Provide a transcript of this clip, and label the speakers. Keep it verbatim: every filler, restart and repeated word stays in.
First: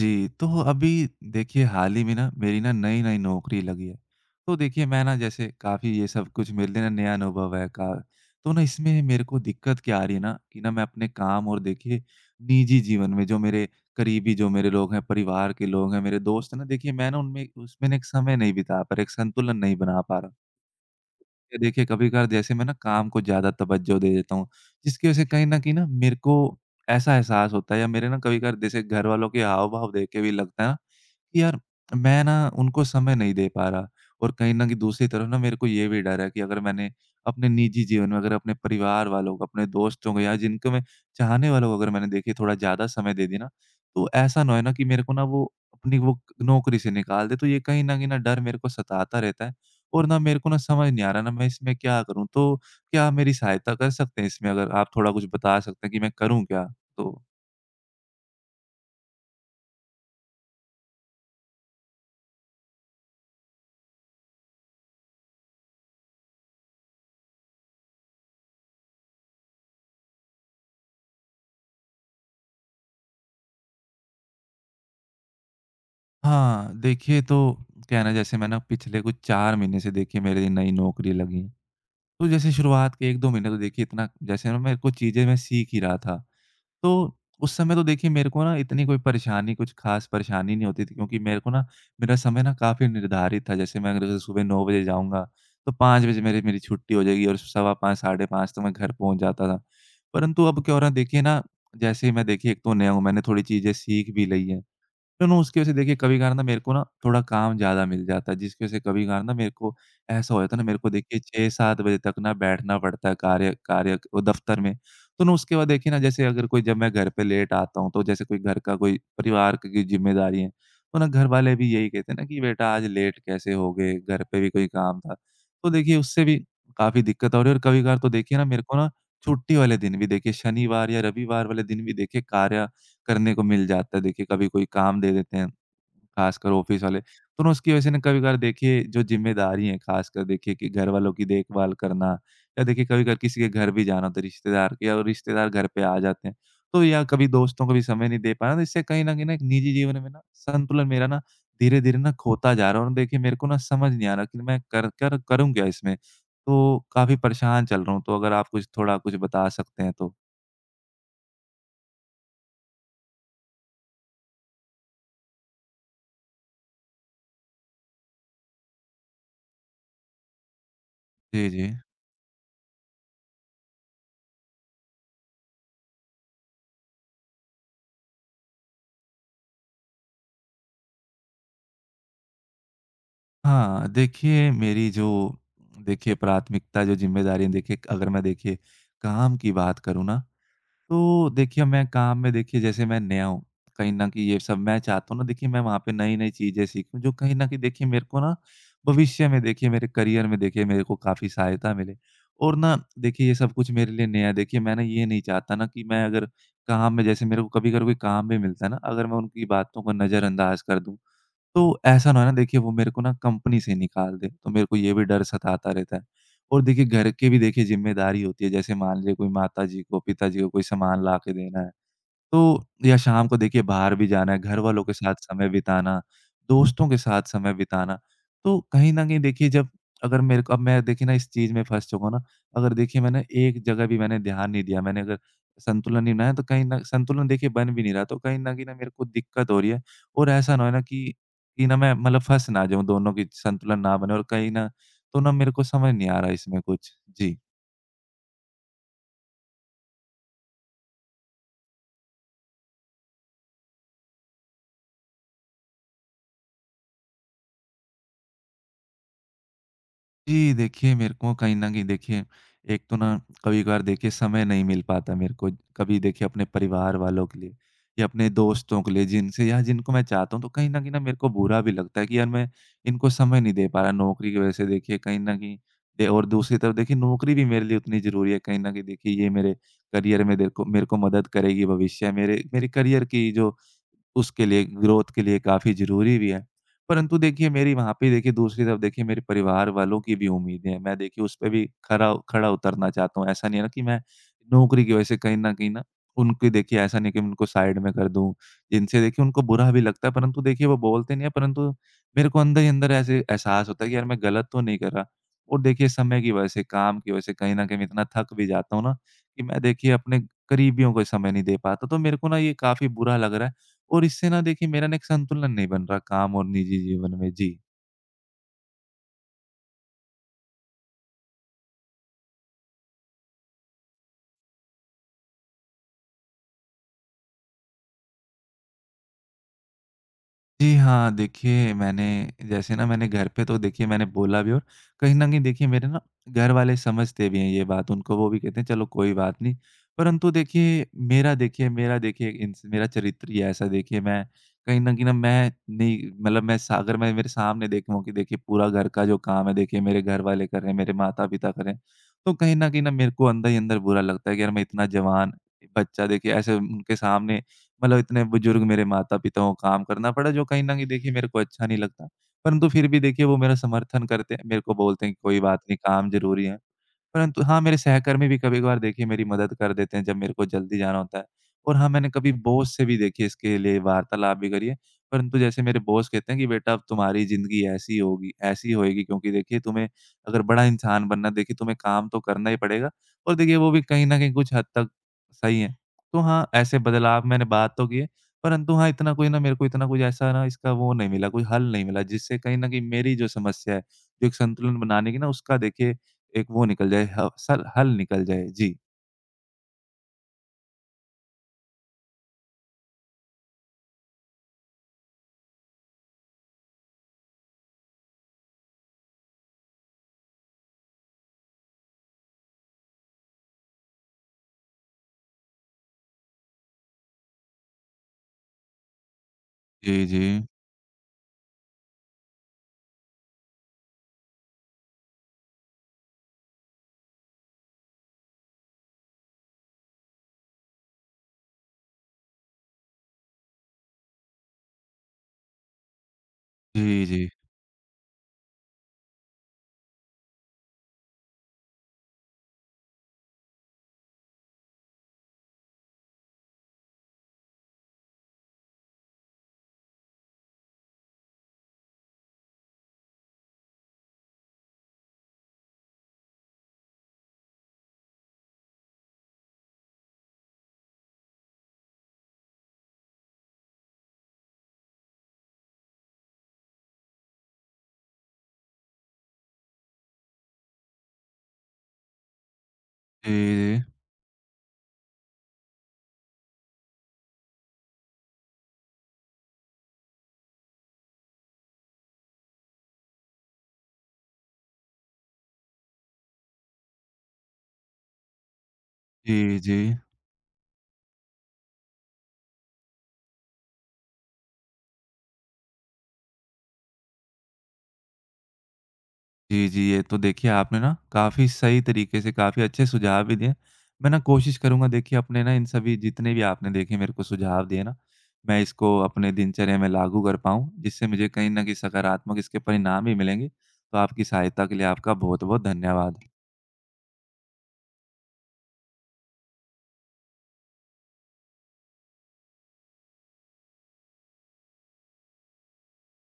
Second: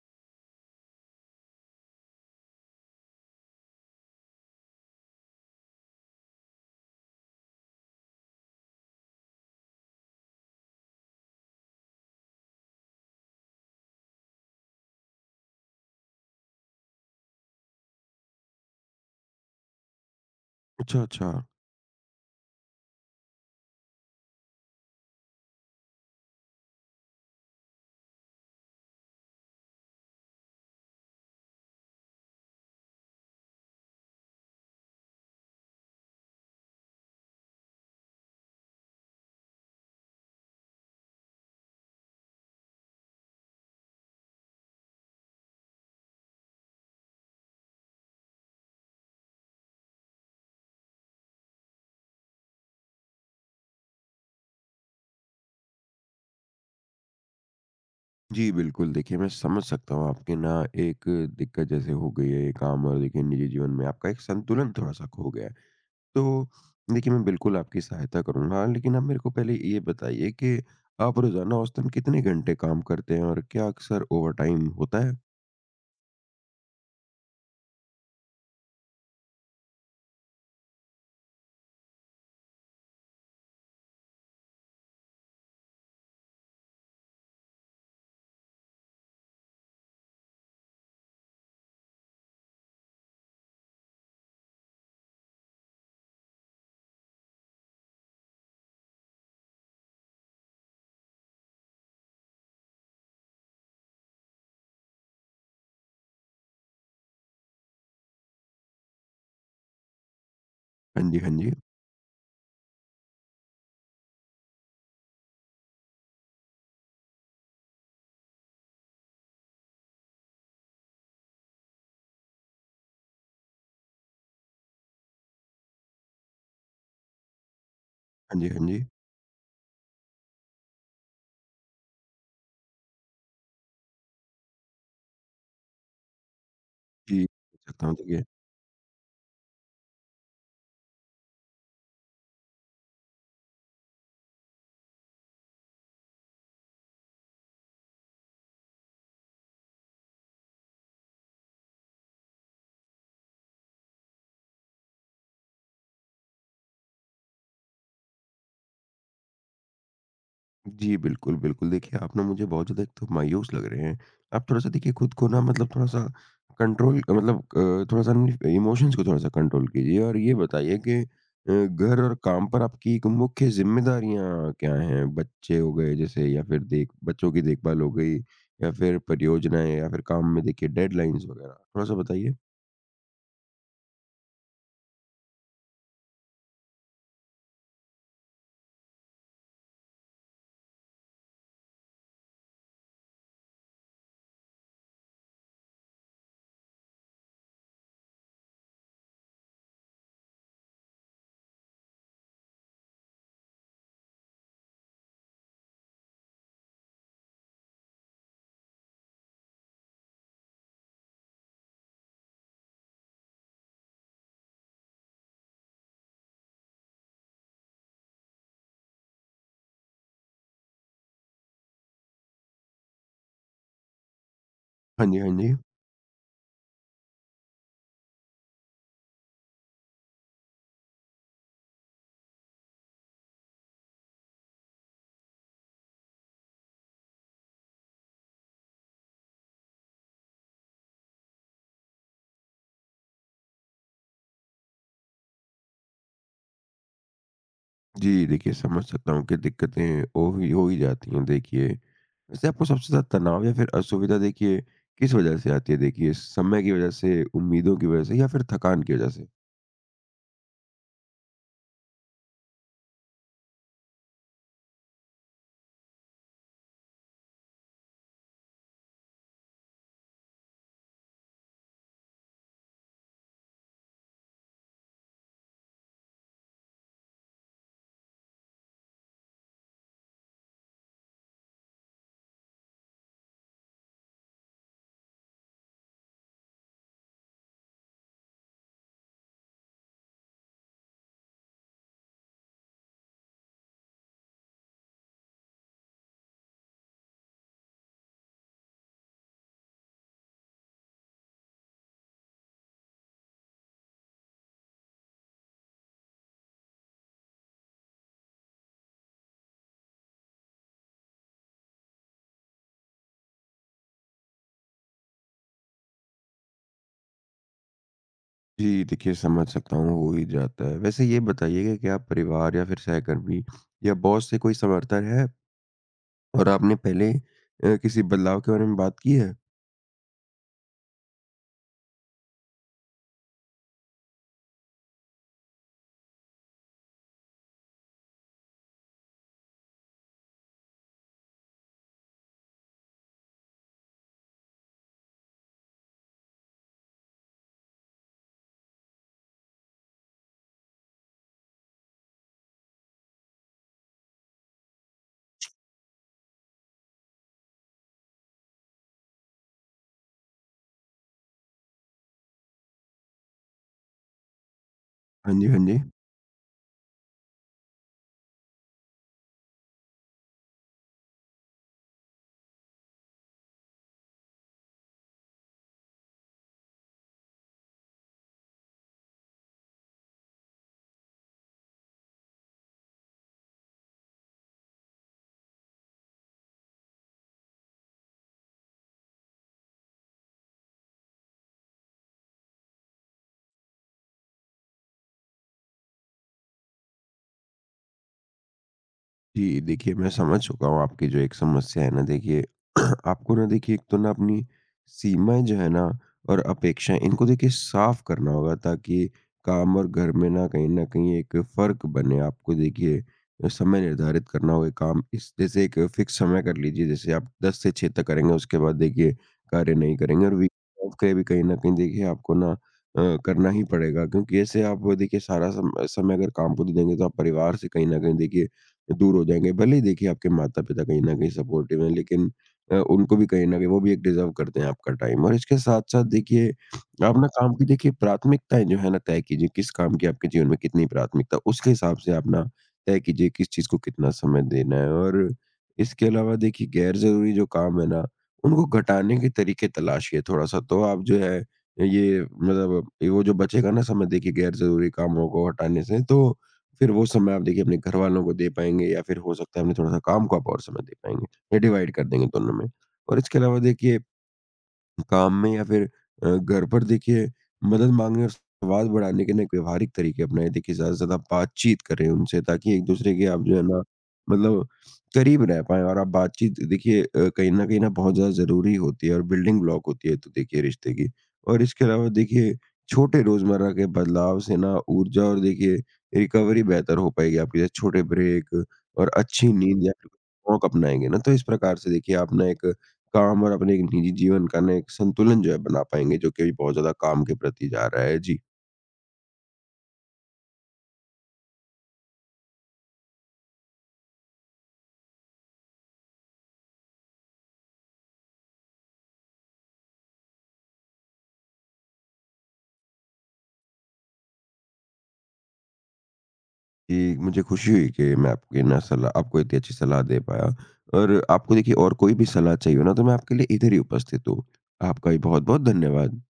Speaker 1: जी, तो अभी देखिए हाल ही में ना मेरी ना नई-नई नौकरी लगी है। तो देखिए मैं ना जैसे काफ़ी ये सब कुछ मेरे लिए ना नया अनुभव है का। तो ना इसमें मेरे को दिक्कत क्या आ रही है ना कि ना मैं अपने काम और देखिए निजी जीवन में जो मेरे करीबी जो मेरे लोग हैं, परिवार के लोग हैं, मेरे दोस्त हैं ना देखिए मैं ना उनमें उसमें ना एक समय नहीं बिता पा रहा, एक संतुलन नहीं बना पा रहा।
Speaker 2: अच्छा, अच्छा।
Speaker 1: ये देखिए कभी-कभार जैसे मैं ना काम को ज़्यादा तवज्जो दे देता हूँ, जिसकी वज़ह से कहीं न कहीं ना मेरे को ऐसा एहसास होता है या मेरे ना कभी-कभार जैसे घर वालों के हाव-भाव देख के भी लगता है ना कि यार, मैं ना उनको समय नहीं दे पा रहा। और कहीं न कहीं दूसरी तरफ ना मेरे को ये भी डर है कि अगर मैंने अपने निजी जीवन में अगर अपने परिवार वालों को, अपने दोस्तों को या जिनको मैं चाहने वालों को अगर मैंने देखिए थोड़ा ज़्यादा समय दे दिया ना, तो ऐसा ना होए ना कि मेरे को ना वो अपनी वो नौकरी से निकाल दे। तो ये कहीं न कहीं ना डर मेरे को सताता रहता है और ना मेरे को ना समझ नहीं आ रहा ना मैं इसमें क्या करूँ? तो क्या आप मेरी सहायता कर सकते हैं इसमें? अगर आप थोड़ा कुछ बता सकते हैं कि मैं करूँ क्या? तो
Speaker 2: जी, बिल्कुल, देखिए मैं समझ सकता हूँ आपके ना एक दिक्कत जैसे हो गई है, एक काम और देखिए निजी जीवन में आपका एक संतुलन थोड़ा-सा खो गया है। तो देखिए, मैं बिल्कुल आपकी सहायता करूँगा, लेकिन आप मेरे को पहले ये बताइए कि आप रोज़ाना औसतन कितने घंटे काम करते हैं और क्या अक्सर ओवरटाइम होता है?
Speaker 1: हाँ, देखिए तो क्या है ना, जैसे मैं ना पिछले कुछ चार महीने से देखिए मेरी नई नौकरी लगी है। तो जैसे शुरुआत के एक दो महीने तो देखिए इतना जैसे ना मेरे को चीज़ें मैं सीख ही रहा था। तो उस समय तो देखिए मेरे को ना इतनी कोई परेशानी कुछ ख़ास परेशानी नहीं होती थी, क्योंकि मेरे को ना मेरा समय ना काफ़ी निर्धारित था। जैसे मैं अगर जैसे सुबह नौ बजे जाऊँगा तो पाँच बजे मेरी मेरी छुट्टी हो जाएगी और सवा पाँच साढ़े पाँच तक मैं घर पहुँच जाता था। परंतु अब क्या हो रहा है देखिए ना, जैसे ही मैं देखिए एक तो नया हूँ, मैंने थोड़ी चीज़ें सीख भी ली हैं। तो ना उसकी वजह से देखिए कभी कभार ना मेरे को ना थोड़ा काम ज़्यादा मिल जाता है, जिसकी वजह से कभी कभार ना मेरे को ऐसा हो जाता है ना मेरे को
Speaker 2: हाँ जी,
Speaker 1: देखिए
Speaker 2: हाँ जी।
Speaker 1: छह सात बजे तक ना बैठना पड़ता है कार्य कार्य वो दफ़्तर में। तो ना उसके बाद देखिए ना, जैसे अगर कोई जब मैं घर पे लेट आता हूँ तो जैसे कोई घर का कोई परिवार की ज़िम्मेदारी है, तो ना घर वाले भी यही कहते हैं ना कि बेटा आज लेट कैसे हो गए? घर पे भी कोई काम था। तो देखिए उससे भी काफ़ी दिक्कत हो रही है। और कभी कभार तो देखिए
Speaker 2: हाँ
Speaker 1: ना
Speaker 2: जी,
Speaker 1: मेरे
Speaker 2: हाँ
Speaker 1: को
Speaker 2: जी।
Speaker 1: ना छुट्टी वाले दिन भी देखिए, शनिवार या रविवार वाले दिन भी देखिए कार्य करने को मिल जाता है। देखिए, कभी कोई काम दे देते हैं, खासकर ऑफ़िस वाले,
Speaker 2: जी,
Speaker 1: तो ना उसकी वजह
Speaker 2: सकता
Speaker 1: से
Speaker 2: हूँ
Speaker 1: ना
Speaker 2: देखिए।
Speaker 1: कभी-कभार देखिए जो ज़िम्मेदारी है, खासकर देखिए कि घर वालों की देखभाल करना या देखिए कभी-कभार किसी के घर भी जाना होता है रिश्तेदार के, और रिश्तेदार घर पे आ जाते हैं, तो या कभी दोस्तों को भी समय नहीं दे पाना, तो इससे कहीं न कहीं ना एक निजी जीवन में ना संतुलन मेरा ना धीरे-धीरे ना खोता जा रहा है और देखिए मेरे को ना समझ नहीं आ रहा कि मैं कर कर करूँ क्या इसमें? तो काफ़ी परेशान चल रहा हूँ, तो अगर आप कुछ थोड़ा कुछ बता सकते हैं तो?
Speaker 2: जी, बिल्कुल, बिल्कुल। देखिए, आप ना मुझे बहुत ज़्यादा एक तो मायूस लग रहे हैं। आप थोड़ा-सा देखिए खुद को ना मतलब थोड़ा-सा कंट्रोल, मतलब अ, थोड़ा-सा अपने इमोशंस को थोड़ा-सा कंट्रोल कीजिए, और ये बताइए कि
Speaker 1: जी,
Speaker 2: अ,
Speaker 1: जी।
Speaker 2: घर और काम पर आपकी एक मुख्य ज़िम्मेदारियाँ क्या हैं? बच्चे हो गए जैसे, या फिर देख बच्चों की देखभाल हो गई, या फिर परियोजनाएँ, या फिर काम में देखिए डेडलाइन्स वगैरह? थोड़ा-सा बताइए।
Speaker 1: हाँ, देखिए मेरी जो देखिए प्राथमिकता जो ज़िम्मेदारी है देखिए, अगर मैं देखिए काम की बात करूँ ना, तो देखिए मैं काम में देखिए जैसे मैं नया हूँ, कहीं न कहीं ये सब मैं चाहता हूँ ना, देखिए मैं वहाँ पे नई-नई चीज़ें सीखूँ जो कहीं न कहीं देखिए मेरे को ना भविष्य में देखिए मेरे करियर में देखिए मेरे को काफ़ी सहायता मिले। और ना देखिए ये सब कुछ मेरे लिए नया है, देखिए मैं ना ये नहीं चाहता ना कि मैं अगर काम में जैसे मेरे को कभी अगर कोई काम भी मिलता है ना, अगर मैं उनकी बातों को नज़रअंदाज कर दूँ, तो ऐसा ना हो ना देखिए वो मेरे को ना कंपनी से निकाल दे, तो मेरे को ये भी डर सताता रहता है। और देखिए घर की भी देखिए ज़िम्मेदारी होती है, जैसे मान लीजिए कोई माताजी को, पिताजी को कोई सामान ला के देना है, तो या शाम को देखिए बाहर भी जाना है, घर वालों के
Speaker 2: हाँ
Speaker 1: साथ
Speaker 2: जी, हाँ
Speaker 1: समय
Speaker 2: जी।
Speaker 1: बिताना, दोस्तों के साथ समय बिताना। तो कहीं न कहीं देखिए जब अगर मेरे को अब मैं देखिए ना इस चीज़ में फँस चुका हूँ ना, अगर देखिए मैंने एक जगह भी मैंने ध्यान नहीं दिया, मैंने अगर संतुलन नहीं बनाया तो कहीं न संतुलन देखिए बन भी नहीं रहा, तो कहीं न कहीं ना मेरे को दिक्कत हो रही है, और ऐसा ना हो ना कि कि ना मैं मतलब फँस ना जाऊँ, दोनों की संतुलन ना बने और कहीं ना। तो ना मेरे को समझ नहीं आ रहा इसमें कुछ। जी।
Speaker 2: जी, देखिए समझ सकता हूँ कि दिक्कतें हो ही हो ही जाती हैं देखिए। वैसे आपको सबसे ज़्यादा तनाव या फिर असुविधा देखिए किस वज़ह से आती है? देखिए समय की वज़ह से, उम्मीदों की वज़ह से, या फिर थकान की वज़ह से?
Speaker 1: जी, देखिए मेरे को कहीं न कहीं देखिए एक तो ना कभी-कभार देखिए समय नहीं मिल पाता मेरे को। कभी देखिए अपने परिवार वालों के लिए या अपने दोस्तों के लिए, जिनसे या जिनको मैं चाहता हूँ, तो कहीं न कहीं ना मेरे को बुरा भी लगता है कि यार मैं इनको समय नहीं दे पा रहा नौकरी की वज़ह से, देखिए कहीं न कहीं दे। और दूसरी तरफ देखिए नौकरी भी मेरे लिए उतनी ज़रूरी है। कहीं न कहीं देखिए ये मेरे करियर में देखो मेरे को मदद करेगी, भविष्य मेरे मेरे करियर की जो उसके लिए ग्रोथ के लिए काफ़ी ज़रूरी भी है। परंतु देखिए मेरी वहाँ पे देखिए दूसरी तरफ देखिए मेरे परिवार वालों की भी उम्मीदें हैं। मैं देखिए उसपे भी खरा खड़ा उतरना चाहता हूँ। ऐसा नहीं है ना कि मैं नौकरी की वजह से कहीं न कहीं न उनकी देखिए, ऐसा नहीं कि मैं उनको साइड में कर दूँ। जिनसे देखिए उनको बुरा भी लगता है, परंतु देखिए वो बोलते नहीं है, परंतु मेरे को अंदर ही अंदर ऐसे एहसास होता है कि यार मैं गलत तो नहीं कर रहा। और देखिए समय की वजह से, काम की वजह से कहीं न कहीं मैं इतना थक भी जाता हूँ ना कि मैं देखिए अपने करीबियों को समय नहीं दे पाता। तो मेरे को ना ये काफ़ी बुरा लग रहा है। और इससे ना देखिए मेरा ना एक संतुलन नहीं बन रहा काम और निजी जीवन में। जी।
Speaker 2: जी, देखिए समझ सकता हूँ, हो ही जाता है। वैसे ये बताइएगा कि आप परिवार या फिर सहकर्मी या बॉस से कोई समर्थन है? और आपने पहले अ, किसी बदलाव के बारे में बात की है?
Speaker 1: जी हाँ, देखिए मैंने जैसे ना मैंने घर पे तो देखिए मैंने बोला भी, और कहीं न कहीं देखिए मेरे ना घरवाले समझते भी हैं ये बात, उनको वो भी कहते हैं चलो कोई बात नहीं। परंतु देखिए मेरा देखिए मेरा देखिए इंस मेरा चरित्र ही ऐसा, देखिए मैं कहीं न कहीं ना मैं नहीं मतलब मैं सा अगर मैं मेरे सामने देखूँ कि देखिए पूरा घर का जो काम है देखिए मेरे घरवाले कर रहे हैं, मेरे माता-पिता कर रहे हैं, तो कहीं न कहीं ना मेरे को अंदर ही अंदर बुरा लगता है कि यार मैं इतना जवान बच्चा, देखिए ऐसे उनके सामने मतलब इतने बुजुर्ग मेरे माता-पिता को काम करना पड़ा, जो कहीं न कहीं देखिए मेरे को अच्छा नहीं लगता। परंतु फिर भी देखिए वो मेरा समर्थन करते हैं, मेरे को बोलते हैं कि
Speaker 2: हाँ
Speaker 1: कोई
Speaker 2: जी, हाँ
Speaker 1: बात नहीं,
Speaker 2: जी।
Speaker 1: काम ज़रूरी है। परंतु हाँ, मेरे सहकर्मी भी कभी-कभार देखिए मेरी मदद कर देते हैं, जब मेरे को जल्दी जाना होता है। और हाँ, मैंने कभी बॉस से भी देखिए इसके लिए वार्तालाप भी करी है, परंतु जैसे मेरे बॉस कहते हैं कि बेटा अब तुम्हारी ज़िंदगी ऐसी होगी ऐसी होएगी, क्योंकि देखिए तुम्हें अगर बड़ा इंसान बनना है देखिए तुम्हें काम तो करना ही पड़ेगा, और देखिए वो भी कहीं न कहीं कुछ हद तक सही है। तो हाँ, ऐसे बदलाव मैंने बात तो की है, परंतु हाँ, इतना कोई ना मेरे को इतना कुछ ऐसा ना इसका वो नहीं मिला, कोई हल नहीं मिला जिससे कहीं न कहीं मेरी जो समस्या है, जो एक संतुलन बनाने की ना, उसका देखिए एक वो निकल जाए, ह सल हल निकल जाए। जी।
Speaker 2: जी, देखिए मैं समझ चुका हूँ आपकी जो एक समस्या है ना देखिए। आपको ना देखिए एक तो ना अपनी सीमाएँ जो है ना और अपेक्षाएँ, इनको देखिए साफ़ करना होगा, ताकि काम और घर में ना कहीं न कहीं एक फ़र्क बने। आपको देखिए अ, समय निर्धारित करना होगा काम इस, जैसे एक फ़िक्स समय कर लीजिए, जैसे आप दस से छह तक करेंगे, उसके बाद देखिए कार्य नहीं
Speaker 1: जी, जी।
Speaker 2: करेंगे, और वीकेंड ऑफ पे भी कहीं न कहीं देखिए आपको ना अ, करना ही पड़ेगा, क्योंकि ऐसे आप देखिए सारा सम समय अगर काम को दे देंगे, तो आप परिवार से कहीं न कहीं देखिए दूर हो जाएँगे। भले ही देखिए आपके माता-पिता कहीं न कहीं सपोर्टिव हैं, लेकिन अ, उनको भी कहीं न कहीं, वो भी एक डिज़र्व करते हैं आपका टाइम। और इसके साथ-साथ देखिए,
Speaker 1: जी,
Speaker 2: आप ना
Speaker 1: जी।
Speaker 2: काम की देखिए प्राथमिकताएँ जो है ना तय कीजिए, किस काम की आपके जीवन में कितनी प्राथमिकता, उसके हिसाब से आप ना तय कीजिए किस चीज़ को कितना समय देना है, और इसके अलावा देखिए गैर ज़रूरी जो काम है ना, उनको घटाने के तरीके तलाशिए थोड़ा-सा, तो आप जो है ये मतलब ये वो जो बचेगा ना समय, देखिए गैर ज़रूरी कामों को हटाने से, तो फिर वो समय आप देखिए अपने घरवालों को दे पाएँगे, या फिर हो सकता है अपने थोड़ा-सा काम को आप और समय दे पाएँगे, या डिवाइड कर देंगे दोनों में। और इसके अलावा देखिए काम में या फिर अ, घर पर देखिए मदद मांगने और संवाद बढ़ाने के नए व्यवहारिक तरीके अपनाएं, देखिए ज़्यादा से ज़्यादा बातचीत करें उनसे, ताकि एक दूसरे के
Speaker 1: जी,
Speaker 2: आप जो है ना
Speaker 1: जी।
Speaker 2: मतलब करीब रह पाए, और आप बातचीत देखिए अ, कहीं न कहीं ना बहुत ज़्यादा ज़रूरी होती है, और बिल्डिंग ब्लॉक होती है तो देखिए रिश्ते की। और इसके अलावा देखिए छोटे रोज़मर्रा के बदलाव से ना ऊर्जा और देखिए रिकवरी बेहतर हो पाएगी आपकी, जैसे छोटे ब्रेक और अच्छी
Speaker 1: जी, जी।
Speaker 2: नींद, या फिर अपनाएँगे ना, तो इस प्रकार से देखिए आप ना एक काम और अपने एक निजी जीवन का ना एक संतुलन जो है बना पाएँगे, जो कि अभी बहुत ज़्यादा काम के प्रति जा रहा है। जी,
Speaker 1: जी, जी। ये तो देखिए आपने ना काफ़ी सही तरीके से काफ़ी अच्छे सुझाव भी दिए। मैं ना कोशिश करूँगा देखिए अपने ना इन सभी जितने भी आपने देखे मेरे को सुझाव दिए ना, मैं इसको अपने दिनचर्या में लागू कर पाऊँ, जिससे मुझे कहीं न कहीं सकारात्मक इसके परिणाम भी मिलेंगे। तो आपकी सहायता के लिए आपका बहुत-बहुत धन्यवाद।
Speaker 2: जी मुझे खुशी हुई कि मैं आपकी ना सलाह, आपको इतनी अच्छी सलाह दे पाया, और आपको देखिए और कोई भी सलाह चाहिए हो ना, तो मैं आपके लिए इधर ही उपस्थित हूँ। आपका भी बहुत-बहुत धन्यवाद।